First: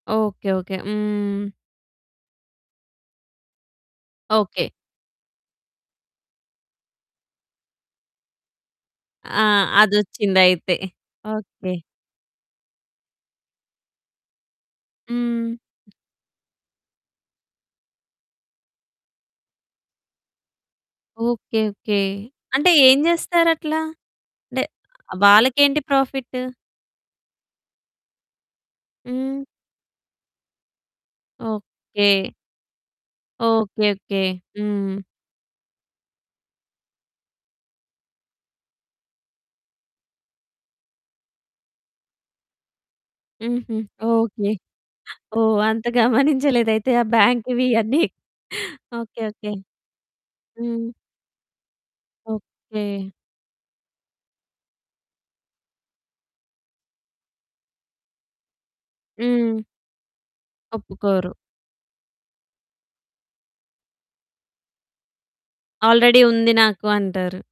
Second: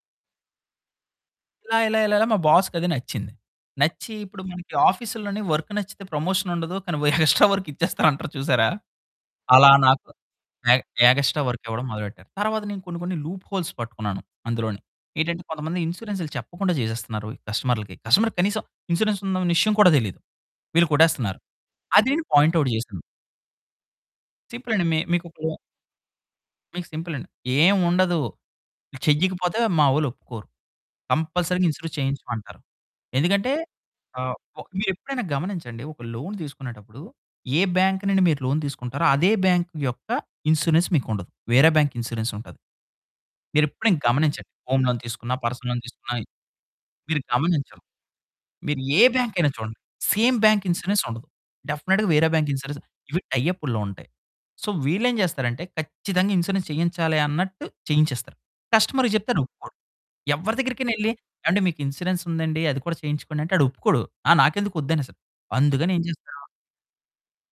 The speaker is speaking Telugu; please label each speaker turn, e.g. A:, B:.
A: ఓకే. ఓకే. హ్మ్.
B: ఇలా, ఇలా, ఇలాలా మా బాస్‌కది నచ్చింది. నచ్చి, ఇప్పుడు
A: ఓకే.
B: మనకి ఆఫీస్‌లోని వర్క్ నచ్చితే ప్రమోషనుండదు. కానీ, వ ఎక్స్ట్రా వర్క్ ఇచ్చేస్తారంటారు చూసారా?
A: ఆ!
B: అలా నాకు,
A: అదొచ్చిందయితే.
B: ఎగ్ ఎగస్ట్రా వర్క్
A: ఓకే.
B: ఇవ్వడం మొదలుపెట్టారు. తర్వాత నేను కొన్ని, కొన్ని లూప్ హోల్స్ పట్టుకున్నాను అందులోనే. ఏంటంటే,
A: హ్మ్.
B: కొంతమంది ఇన్సూరెన్స్‌లు చెప్పకుండా చేసేస్తున్నారు కస్టమర్లకి. కస్టమర్‌కి కనీసం ఇన్సూరెన్స్ ఉందన విషయం కూడా తెలీదు. వీళ్ళు కొట్టేస్తున్నారు.
A: ఓకే. ఓకే.
B: అది నేను పాయింట్ అవుట్
A: అంటే ఏం
B: చేశాను.
A: చేస్తారట్లా అంటే
B: సింపులండి మీ మికిప్పుడు
A: వాళ్ళకేంటి ప్రాఫిట్టు?
B: మీకు సింపులండి. ఏం ఉండదు.
A: హ్మ్.
B: చెయ్యకపోతే మా వళ్లొప్పుకోరు. కంపల్సరీగా ఇన్సూరెన్స్
A: ఓకే.
B: చేయించమంటారు. ఎందుకంటే,
A: ఓకే. ఓకే.
B: ఆహ్, ఒ
A: హ్మ్.
B: మీరెప్పుడైనా గమనించండి, ఒక లోన్ తీసుకునేటప్పుడు, ఏ బ్యాంకు నుండి మీరు లోన్ తీసుకుంటారో, అదే బ్యాంకు యొక్క ఇన్సూరెన్స్ మీకు ఉండదు. వేరే బ్యాంక్ ఇన్సూరెన్స్ ఉంటది.
A: హుహు.
B: మీరెప్పుడైన గమనించండి.
A: ఓకే.
B: హోమ్ లోన్ తీసుకున్న,
A: ఓహ్!
B: పర్సన్‌లో
A: అంత
B: తీసుకున్న,
A: గమనించలేదైతే ఆ
B: మీరు
A: బ్యాంకివి
B: గమనించరు.
A: ఇయన్నీ.
B: మీరు ఏ
A: ఓకే.
B: బ్యాంక్ అయినా
A: ఓకే.
B: చూడండి. సేమ్ బ్యాంక్
A: హ్మ్.
B: ఇన్సూరెన్స్ ఉండదు. డెఫినెట్‌గా వేరే బ్యాంక్ ఇన్సూరెన్స్
A: ఓకే.
B: ఇవి టై అప్పుల్లో ఉంటాయి. సో, వీళ్ళేం చేస్తారంటే, ఖచ్చితంగా ఇన్సూరెన్స్ చేయించాలి అన్నట్టు, చేయించేస్తారు. కస్టమర్ చెప్తే
A: హ్మ్.
B: ఆయనొప్పుకోరు. ఎవ్వరి దగ్గరికనెళ్ళి
A: ఒప్పుకోరు.
B: ఏవండీ మీకు ఇన్సూరెన్స్ ఉందండి, అది కూడా చేయించుకోండంటే ఆడొప్పుకోడు. ఆ నాకెందుకు వద్దనేస్తాడు. అందుకనినేం
A: ఆల్రెడీ
B: చేస్తారు
A: ఉంది నాకు అంటారు.